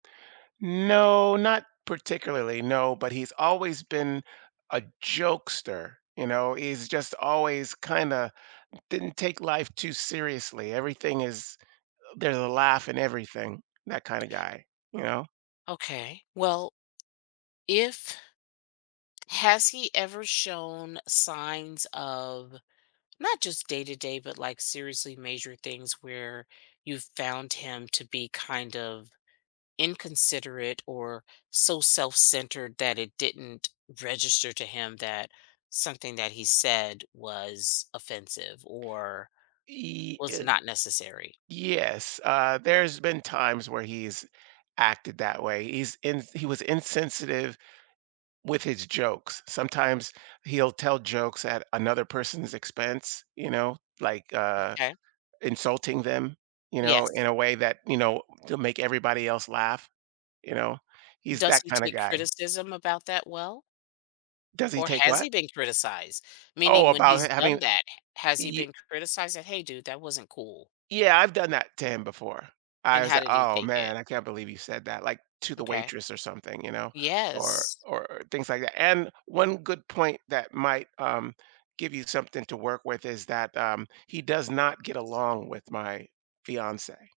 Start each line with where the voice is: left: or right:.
right: No, not particularly, no, but he's always been a jokester, you know. He's just always, kinda didn't take life too seriously. Everything is uh, there's a laugh in everything. That kinda guy, you know?
left: Okay. Well, if has he ever shown signs of, not just day to day, but, like, seriously major things where you found him to be kind of inconsiderate or so self-centered that it didn't register to him that something that he said was offensive or
right: Ye
left: was
right: uh,
left: not necessary?
right: yes, uh, there's been times where he's acted that way. He's in th he was insensitive with his jokes. Sometimes he'll tell jokes at another person's expense, you know, like, uh,
left: Okay.
right: insulting them, you know, in
left: Yes.
right: a way that, you know to make everybody else laugh, you know, he's
left: Does
right: that
left: he
right: kinda
left: take
right: guy.
left: criticism about that well?
right: Does he
left: Or
right: take
left: has
right: what?
left: he been criticized?
right: Oh,
left: Meaning when
right: about
left: he's
right: h having
left: done that, h has he
right: Yea
left: been criticized like, "Hey dude, that wasn't cool."
right: Yeah, I've done that to him before. I
left: And
right: was
left: how
right: a
left: did he
right: "Oh,
left: take it?
right: man, I can't believe you said that." like, to the
left: M'kay.
right: waitress or something, you know, or
left: Yes.
right: or or things like that. And one good point that might, um, give you something to work with is that, um, he does not get along with my fiancé.